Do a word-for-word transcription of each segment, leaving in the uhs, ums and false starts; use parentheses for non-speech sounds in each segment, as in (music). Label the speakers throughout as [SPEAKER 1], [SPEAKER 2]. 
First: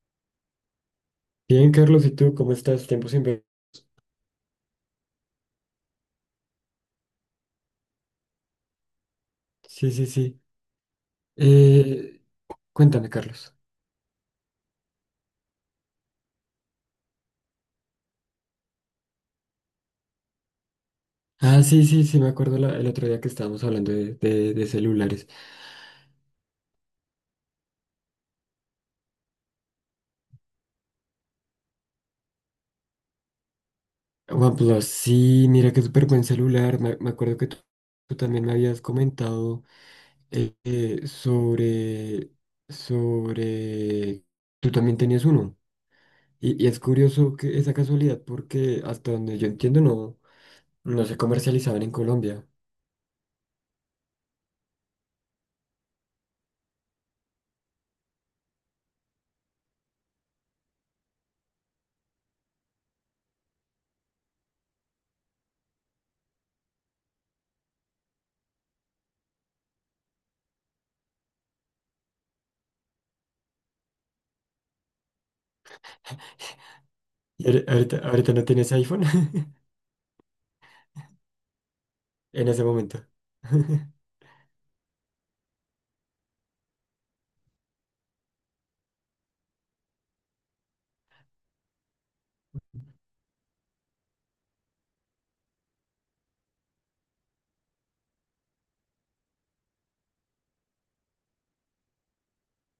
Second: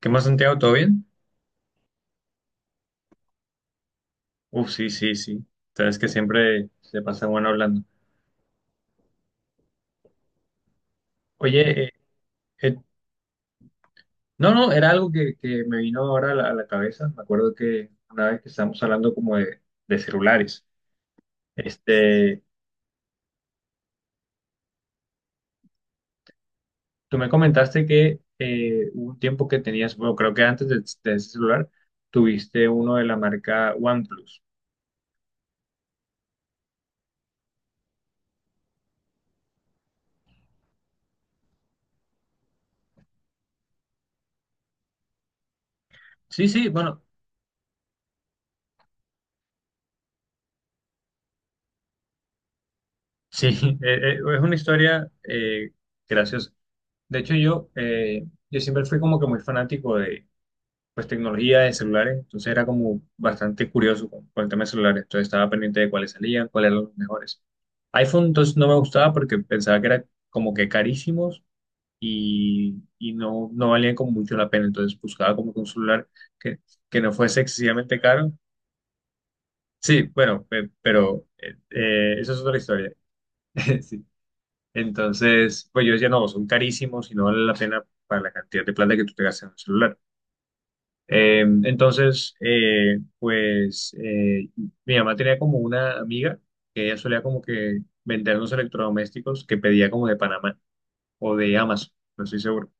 [SPEAKER 1] ¿Qué más, Santiago? ¿Todo bien?
[SPEAKER 2] Bien, Carlos, ¿y tú cómo estás? Tiempo sin ver.
[SPEAKER 1] Uf, sí, sí, sí. Sabes que siempre se pasa bueno hablando.
[SPEAKER 2] Sí, sí, sí.
[SPEAKER 1] Oye, eh,
[SPEAKER 2] Eh,
[SPEAKER 1] eh,
[SPEAKER 2] cuéntame, Carlos.
[SPEAKER 1] no, no, era algo que, que me vino ahora a la, a la cabeza. Me acuerdo que una vez que estábamos hablando como de, de celulares.
[SPEAKER 2] Ah, sí, sí, sí, me
[SPEAKER 1] este,
[SPEAKER 2] acuerdo la- el otro día que estábamos hablando de, de- de celulares.
[SPEAKER 1] tú me comentaste que eh, hubo un tiempo que tenías, bueno, creo que antes de, de ese celular, tuviste uno de la marca OnePlus.
[SPEAKER 2] OnePlus, sí, mira qué súper buen celular. Me, me acuerdo que tú, tú también me habías comentado eh, eh, sobre, sobre... Tú también tenías uno.
[SPEAKER 1] Sí,
[SPEAKER 2] Y, y
[SPEAKER 1] sí,
[SPEAKER 2] es
[SPEAKER 1] bueno,
[SPEAKER 2] curioso que esa casualidad porque hasta donde yo entiendo no, no se comercializaban en Colombia.
[SPEAKER 1] sí, (laughs) eh, eh, es una historia eh, graciosa. De hecho, yo, eh, yo siempre fui como que muy fanático de pues tecnología de celulares. Entonces era como bastante curioso con, con el tema de celulares. Entonces estaba pendiente de cuáles salían, cuáles eran los mejores. iPhone entonces no me gustaba porque pensaba que eran como que carísimos y, y no, no valían como mucho la pena. Entonces buscaba como que un celular que, que no fuese
[SPEAKER 2] ¿Y ahori- ahorita,
[SPEAKER 1] excesivamente
[SPEAKER 2] ahorita
[SPEAKER 1] caro.
[SPEAKER 2] no tienes iPhone? (laughs)
[SPEAKER 1] Sí, bueno, pe- pero eh, eh, eso es
[SPEAKER 2] En
[SPEAKER 1] otra
[SPEAKER 2] ese
[SPEAKER 1] historia.
[SPEAKER 2] momento.
[SPEAKER 1] (laughs)
[SPEAKER 2] (laughs)
[SPEAKER 1] Sí. Entonces, pues yo decía, no, son carísimos y no vale la pena para la cantidad de plata que tú te gastas en un celular. Eh, entonces, eh, pues eh, mi mamá tenía como una amiga que ella solía como que vendernos electrodomésticos que pedía como de Panamá o de Amazon, no estoy seguro.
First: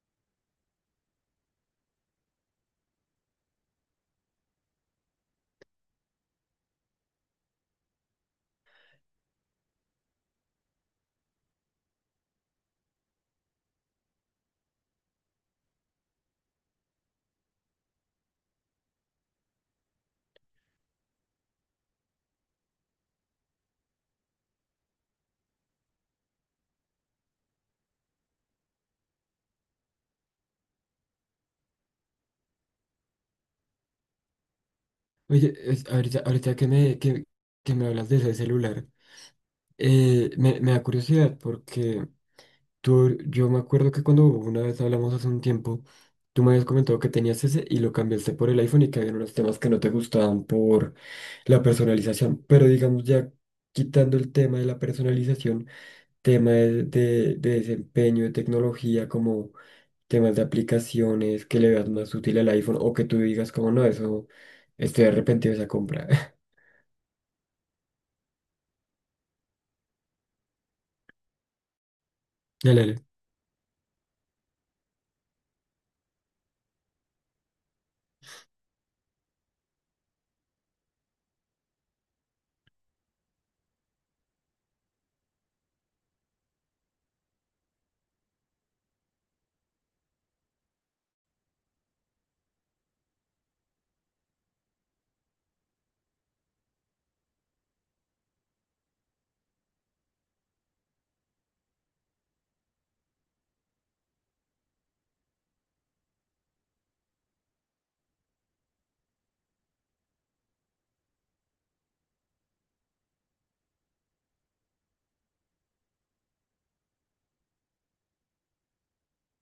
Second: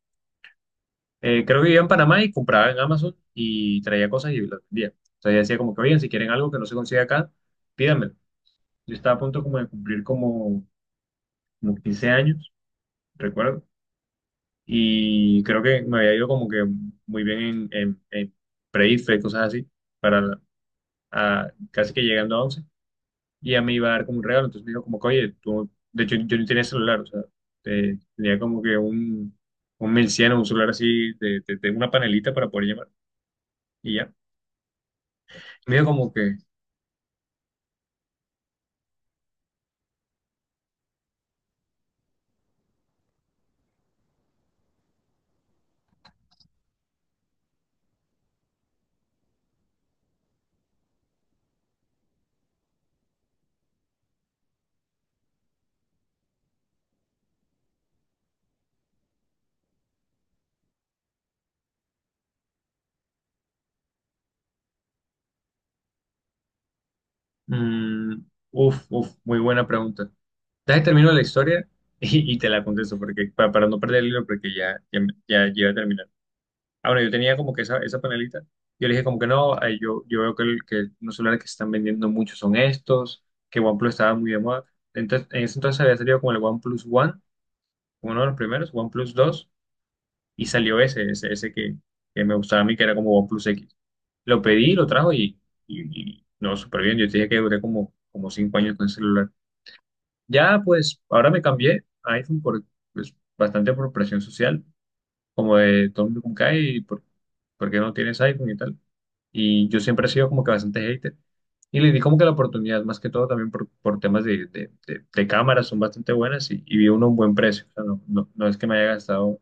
[SPEAKER 1] Eh, creo que vivía en Panamá y compraba en Amazon y traía cosas y las vendía. Entonces ella decía como que, oigan, si quieren algo que no se consigue acá, pídanmelo. Yo estaba a punto como de cumplir como, como quince años, recuerdo, y creo que me había ido como que muy bien en, en, en pre-I F E, cosas así, para, a- casi que llegando a once. Y a mí iba a dar como un regalo. Entonces me dijo como que, oye, tú, de hecho yo no tenía celular, o sea, eh, tenía como que un, un mil cien, un celular así, de, de- de una panelita para poder llamar, y ya.
[SPEAKER 2] Oye,
[SPEAKER 1] Me dijo
[SPEAKER 2] es-
[SPEAKER 1] como
[SPEAKER 2] ahorita,
[SPEAKER 1] que,
[SPEAKER 2] ahorita que me, que, que me hablas de ese celular, eh, me, me da curiosidad porque tú, yo me acuerdo que cuando una vez hablamos hace un tiempo, tú me habías comentado que tenías ese y lo cambiaste por el iPhone y que había unos temas que no te gustaban por la personalización. Pero digamos, ya quitando el tema de la personalización, tema de, de de desempeño, de tecnología, como... temas de aplicaciones que le veas más útil al iPhone o que tú digas como no, eso estoy arrepentido de esa compra. (laughs)
[SPEAKER 1] mm, uf, uf, muy buena pregunta. Dale, termino la historia (laughs) y, y te la
[SPEAKER 2] Dale,
[SPEAKER 1] contesto, porque pa- para no perder el hilo, porque ya, ya, ya, ya iba a terminar. Ah, bueno, yo tenía como que esa, esa panelita. Yo le dije como que no, eh, yo, yo veo que, el- que los celulares que se están vendiendo mucho son estos, que OnePlus estaba muy de moda. Entonces, en ese entonces había salido como el OnePlus One, como uno de los primeros, OnePlus dos, y salió ese, ese, ese que, que me gustaba a mí, que era como OnePlus X. Lo pedí, lo trajo, y, y, y no, súper bien. Yo te dije que duré como, como cinco años con el celular. Ya, pues, ahora me cambié a iPhone por, pues, bastante por presión social como de todo el mundo con cae y por, por qué no tienes iPhone y tal. Y yo siempre he sido como que bastante hater. Y le di como que la oportunidad, más que todo también por, por temas de, de, de- de cámaras, son bastante buenas y, y vi uno a un buen precio. O sea, no, no, no es que me haya gastado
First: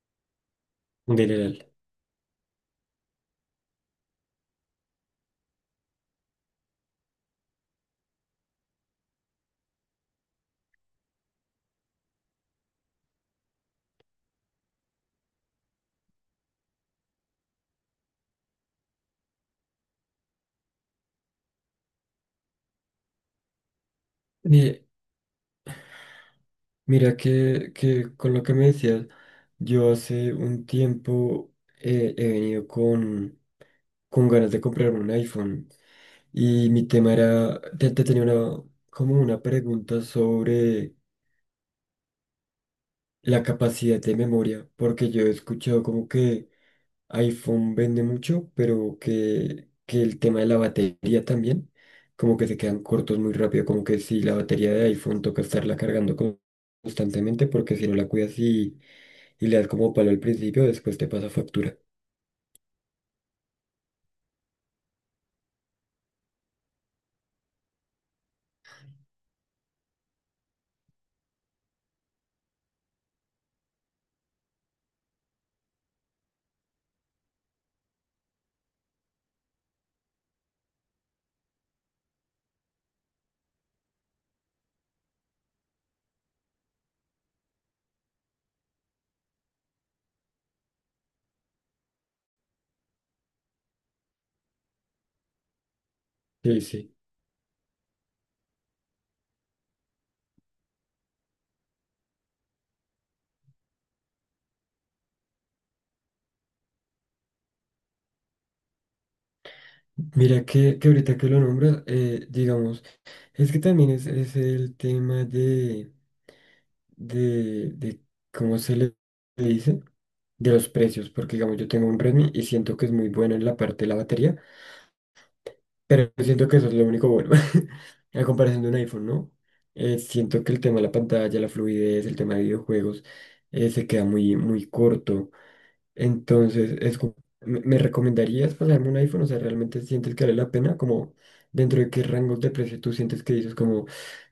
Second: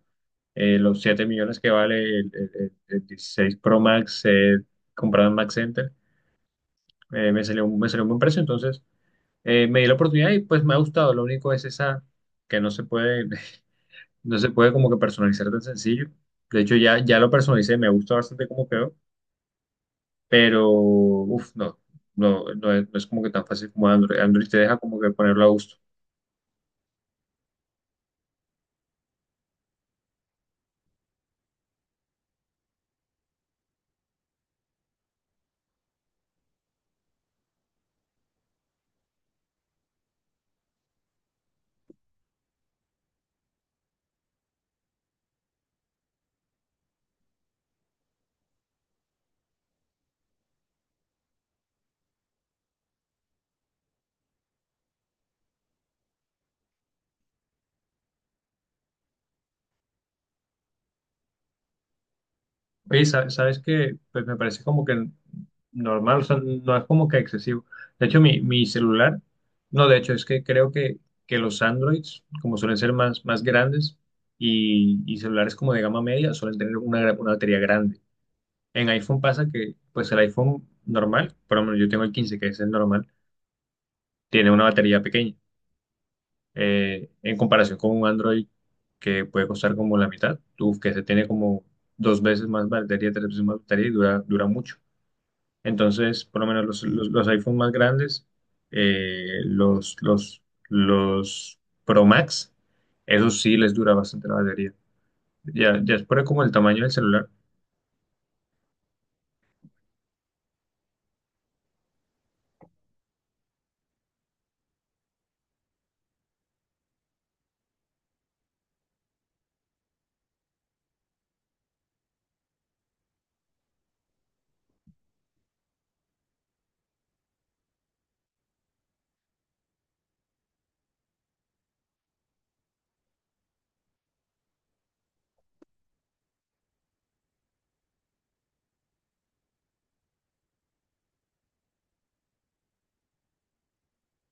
[SPEAKER 1] eh, los siete
[SPEAKER 2] dale, dale,
[SPEAKER 1] millones que
[SPEAKER 2] dale.
[SPEAKER 1] vale el, el- el- el dieciséis Pro Max eh, comprado en Max Center. Eh, me salió, un- me salió un buen precio. Entonces eh, me di la oportunidad y pues me ha gustado. Lo único es esa que no se puede. (laughs) No se puede como que personalizar tan sencillo. De hecho, ya, ya lo personalicé, me gusta bastante cómo quedó, pero uff, no, no, no es, no es como que tan fácil como Android. Android te deja
[SPEAKER 2] Mi-
[SPEAKER 1] como que ponerlo a gusto.
[SPEAKER 2] Mira que, que con lo que me decías, yo hace un tiempo eh, he venido con, con ganas de comprarme un iPhone y mi tema era, te, te tenía una, como una pregunta sobre la capacidad de memoria, porque yo he escuchado como que iPhone vende mucho, pero que, que el tema de la batería también, como que se quedan cortos muy rápido, como que si la batería de iPhone toca estarla cargando con- constantemente, porque si no la cuidas y, y le das como palo al principio, después te pasa factura.
[SPEAKER 1] Oye, sa- ¿sabes qué? Pues me parece como que normal, o sea, no es como que excesivo. De hecho, mi, mi celular, no, de hecho, es que creo que, que los Androids, como suelen ser más, más grandes y, y celulares como de gama media, suelen tener una, gra- una batería grande. En iPhone pasa que, pues el iPhone normal, por lo menos yo tengo el quince, que es el normal, tiene una batería pequeña. Eh, en comparación con un Android que puede costar como la mitad, uf, que se tiene como dos veces más batería, tres veces más batería, y dura, dura mucho. Entonces, por lo
[SPEAKER 2] Sí,
[SPEAKER 1] menos los,
[SPEAKER 2] sí.
[SPEAKER 1] los, los iPhone más grandes, eh, los, los, los Pro Max, esos sí les dura bastante la batería. Ya, ya es por como el tamaño del celular.
[SPEAKER 2] Mira que, que ahorita que lo nombras, eh, digamos, es que también es, es el tema de, de, de, ¿cómo se le dice? De los precios, porque digamos, yo tengo un Redmi y siento que es muy bueno en la parte de la batería, pero siento que eso es lo único bueno, (laughs) a comparación de un iPhone, ¿no? Eh, siento que el tema de la pantalla, la fluidez, el tema de videojuegos, eh, se queda muy, muy corto. Entonces, es como... ¿me me recomendarías pasarme un iPhone? O sea, ¿realmente sientes que vale la pena? Como dentro de qué rangos de precio tú sientes que dices como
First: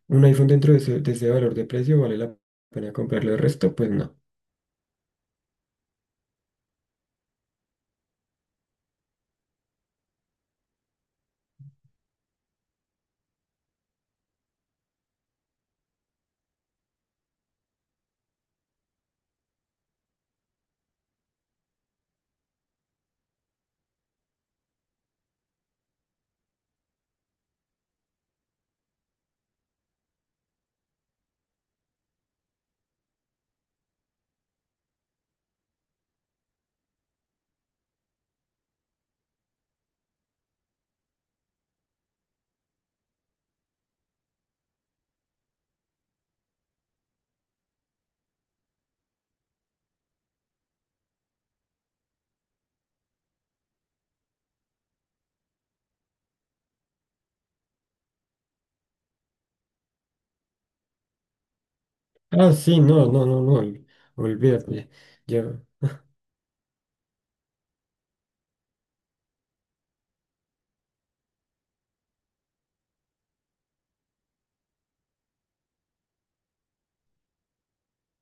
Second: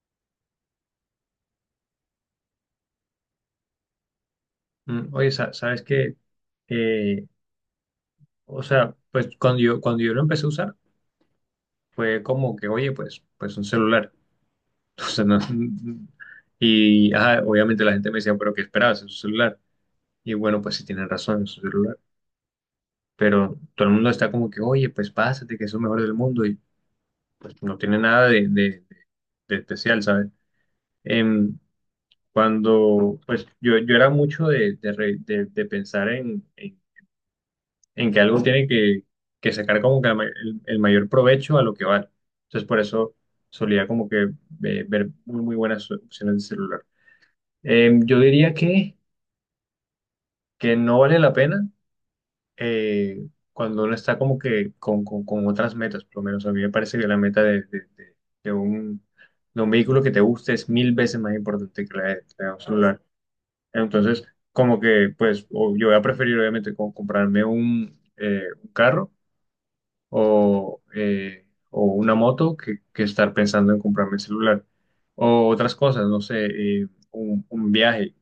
[SPEAKER 2] un iPhone dentro de ese, de ese valor de precio vale la pena comprarlo. El resto, pues no.
[SPEAKER 1] Mm, Oye, sa- ¿sabes que o sea, pues cuando yo, cuando yo lo empecé a usar, fue como que, oye, pues, pues un celular. (laughs) O sea, no- y ajá, obviamente la gente me decía, pero ¿qué esperabas? Es un celular. Y bueno, pues sí tienen razón, es un celular. Pero todo el mundo está como que, oye, pues pásate, que es lo mejor del mundo. Y pues, no tiene nada de, de- de especial, ¿sabes? Em, Cuando, pues yo, yo era mucho de, de, re- de- de pensar en, en en que algo tiene que, que sacar como que la ma- el, el mayor provecho a lo que vale. Entonces, por eso solía como que eh, ver muy, muy buenas opciones de celular. Eh, yo diría que, que no vale la pena eh, cuando uno está como que con, con, con otras metas. Por lo menos a mí me parece que la meta de, de, de- de un, de un vehículo que te guste es mil veces más importante que la de, la de
[SPEAKER 2] Ah,
[SPEAKER 1] un
[SPEAKER 2] sí,
[SPEAKER 1] celular.
[SPEAKER 2] no, no, no, no. ol-
[SPEAKER 1] Entonces, como
[SPEAKER 2] Olvídate.
[SPEAKER 1] que, pues,
[SPEAKER 2] Ya.
[SPEAKER 1] o- yo voy a preferir obviamente como comprarme un, eh, un carro o, eh, o una moto que, que estar pensando en comprarme el celular. O otras cosas, no sé, eh, un, un viaje.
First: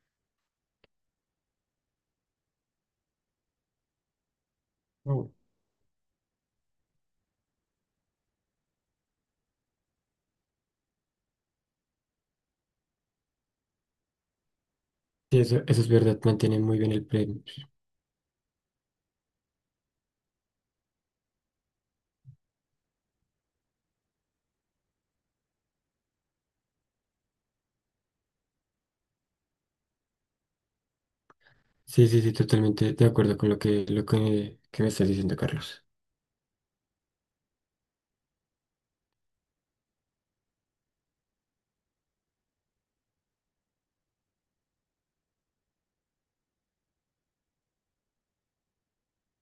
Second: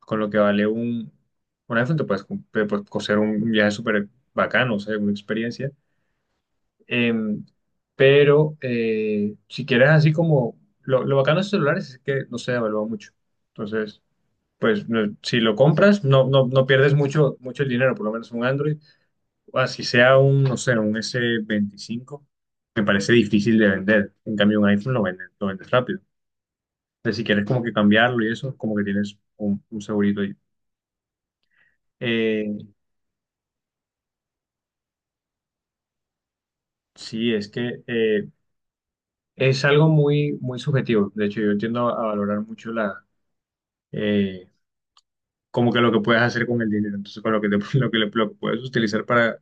[SPEAKER 1] Con lo que vale un, un iPhone, te puedes, com- te puedes coser un viaje súper bacano, o sea, una
[SPEAKER 2] No.
[SPEAKER 1] experiencia. Em, pero eh, si quieres así como, lo, lo bacano de estos celulares es que no se devalúa mucho. Entonces, pues no-
[SPEAKER 2] Sí,
[SPEAKER 1] si lo
[SPEAKER 2] eso, eso es
[SPEAKER 1] compras,
[SPEAKER 2] verdad,
[SPEAKER 1] no, no,
[SPEAKER 2] mantienen
[SPEAKER 1] no
[SPEAKER 2] muy bien
[SPEAKER 1] pierdes
[SPEAKER 2] el
[SPEAKER 1] mucho,
[SPEAKER 2] premio.
[SPEAKER 1] mucho el dinero, por lo menos un Android o así sea un, no sé, un S veinticinco, me parece difícil de vender. En cambio, un iPhone lo vendes, lo vendes rápido. Entonces, si quieres como que cambiarlo y eso, como que tienes un, un segurito ahí.
[SPEAKER 2] Sí, sí, sí,
[SPEAKER 1] Eh,
[SPEAKER 2] totalmente de acuerdo con lo que, lo que, que me estás diciendo, Carlos.
[SPEAKER 1] sí, es que eh, es algo muy, muy subjetivo. De hecho, yo tiendo a valorar mucho la, eh, como que lo que puedes hacer con el dinero. Entonces, con lo que, te- (laughs) lo que, le- lo que puedes utilizar para,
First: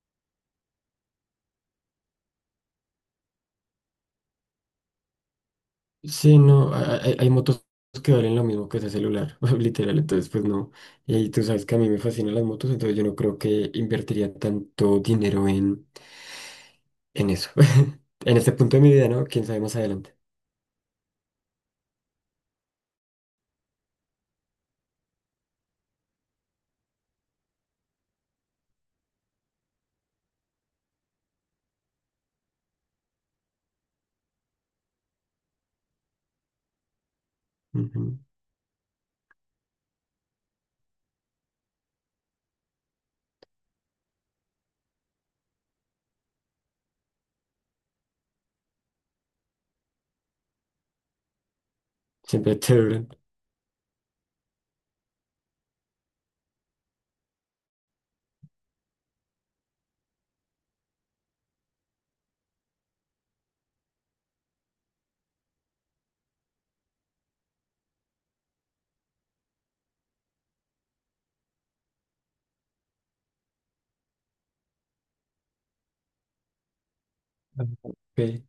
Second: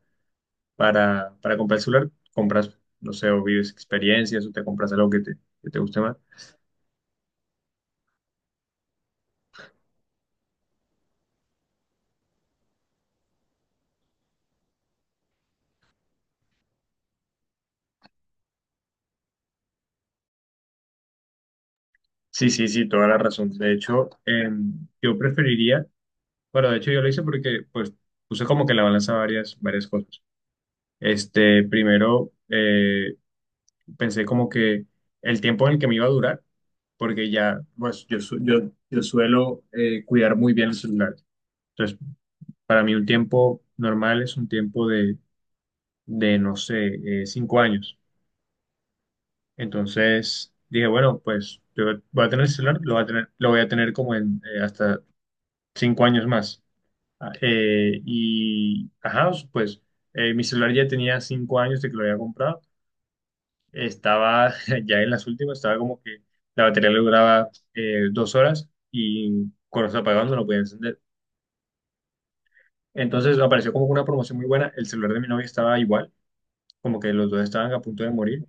[SPEAKER 1] para, para comprar el celular, compras, no sé, o vives experiencias o te compras algo que te, que te guste más.
[SPEAKER 2] Sí, no, ha- hay, hay motos que valen lo mismo que ese celular, (laughs) literal, entonces pues no. Y tú sabes que a mí me fascinan las motos, entonces yo no creo que invertiría tanto dinero en, en eso. (laughs) En este punto de mi vida, ¿no? Quién sabe más adelante.
[SPEAKER 1] Sí, sí, sí, toda la razón. De hecho, em, yo preferiría, bueno, de hecho yo lo hice porque pues puse como que en la balanza varias, varias cosas. Este, primero eh, pensé como que el tiempo en el que me iba a durar, porque ya, pues yo,
[SPEAKER 2] Ujú.
[SPEAKER 1] su- yo, yo suelo eh, cuidar muy bien el celular. Entonces, para mí un tiempo normal es un tiempo de, de no sé, eh, cinco años. Entonces, dije, bueno, pues yo voy a tener el
[SPEAKER 2] Siempre te
[SPEAKER 1] celular, lo voy a
[SPEAKER 2] duran.
[SPEAKER 1] tener, lo voy a tener como en eh, hasta cinco años más. Ah, eh, y, ajá, pues eh, mi celular ya tenía cinco años de que lo había comprado. Estaba (laughs) ya en las últimas, estaba como que la batería le duraba eh, dos horas, y cuando se apagaba no lo podía encender. Entonces me apareció como una promoción muy buena. El celular de mi novia estaba igual, como que los dos
[SPEAKER 2] Ajá.
[SPEAKER 1] estaban a punto de
[SPEAKER 2] Ok.
[SPEAKER 1] morir.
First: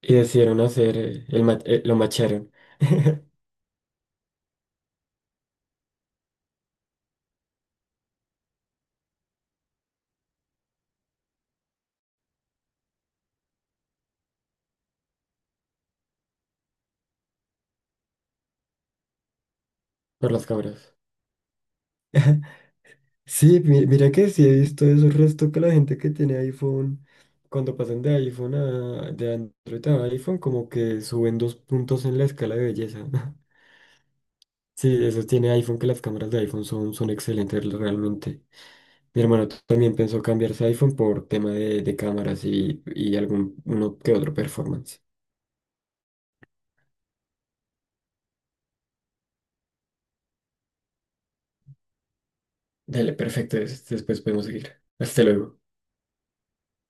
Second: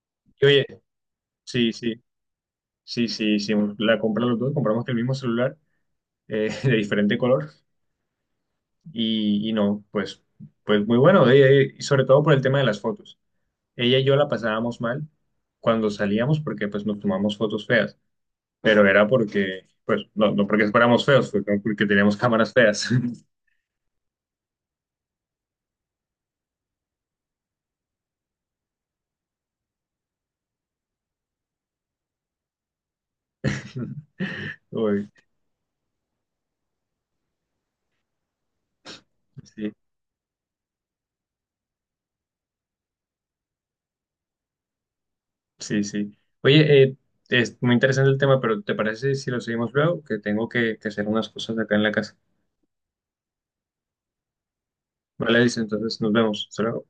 [SPEAKER 2] Y
[SPEAKER 1] Y
[SPEAKER 2] decidieron
[SPEAKER 1] oye,
[SPEAKER 2] hacer, eh, el ma-
[SPEAKER 1] sí,
[SPEAKER 2] eh,
[SPEAKER 1] sí,
[SPEAKER 2] lo macharon
[SPEAKER 1] sí, sí,
[SPEAKER 2] (laughs)
[SPEAKER 1] sí, la compra los dos, compramos el mismo celular eh, (laughs) de diferente color, y, y no, pues, pues muy bueno. Eh, eh, y sobre todo por el tema de las fotos. Ella y yo la pasábamos mal cuando salíamos porque pues nos tomamos fotos feas, pero era porque, pues no,
[SPEAKER 2] por las
[SPEAKER 1] no porque
[SPEAKER 2] cabras.
[SPEAKER 1] fuéramos feos, fue como porque teníamos cámaras feas.
[SPEAKER 2] Sí, mi- mira que sí he visto eso, el resto que la gente que tiene iPhone, cuando pasan de iPhone a, de Android a iPhone, como que suben dos puntos en la escala de belleza. (laughs)
[SPEAKER 1] (laughs)
[SPEAKER 2] Sí,
[SPEAKER 1] Uy,
[SPEAKER 2] eso tiene iPhone, que las cámaras de iPhone son, son excelentes realmente. Mi hermano t-
[SPEAKER 1] sí,
[SPEAKER 2] también pensó cambiarse a iPhone por tema de, de cámaras y, y algún uno que otro performance.
[SPEAKER 1] sí, sí. Oye, eh, es muy interesante el tema, pero ¿te parece si lo seguimos luego? Que tengo que, que hacer unas cosas acá en la casa.
[SPEAKER 2] Dale, perfecto, des- después podemos seguir. Hasta
[SPEAKER 1] Vale,
[SPEAKER 2] luego.
[SPEAKER 1] dice, entonces nos vemos. Hasta luego.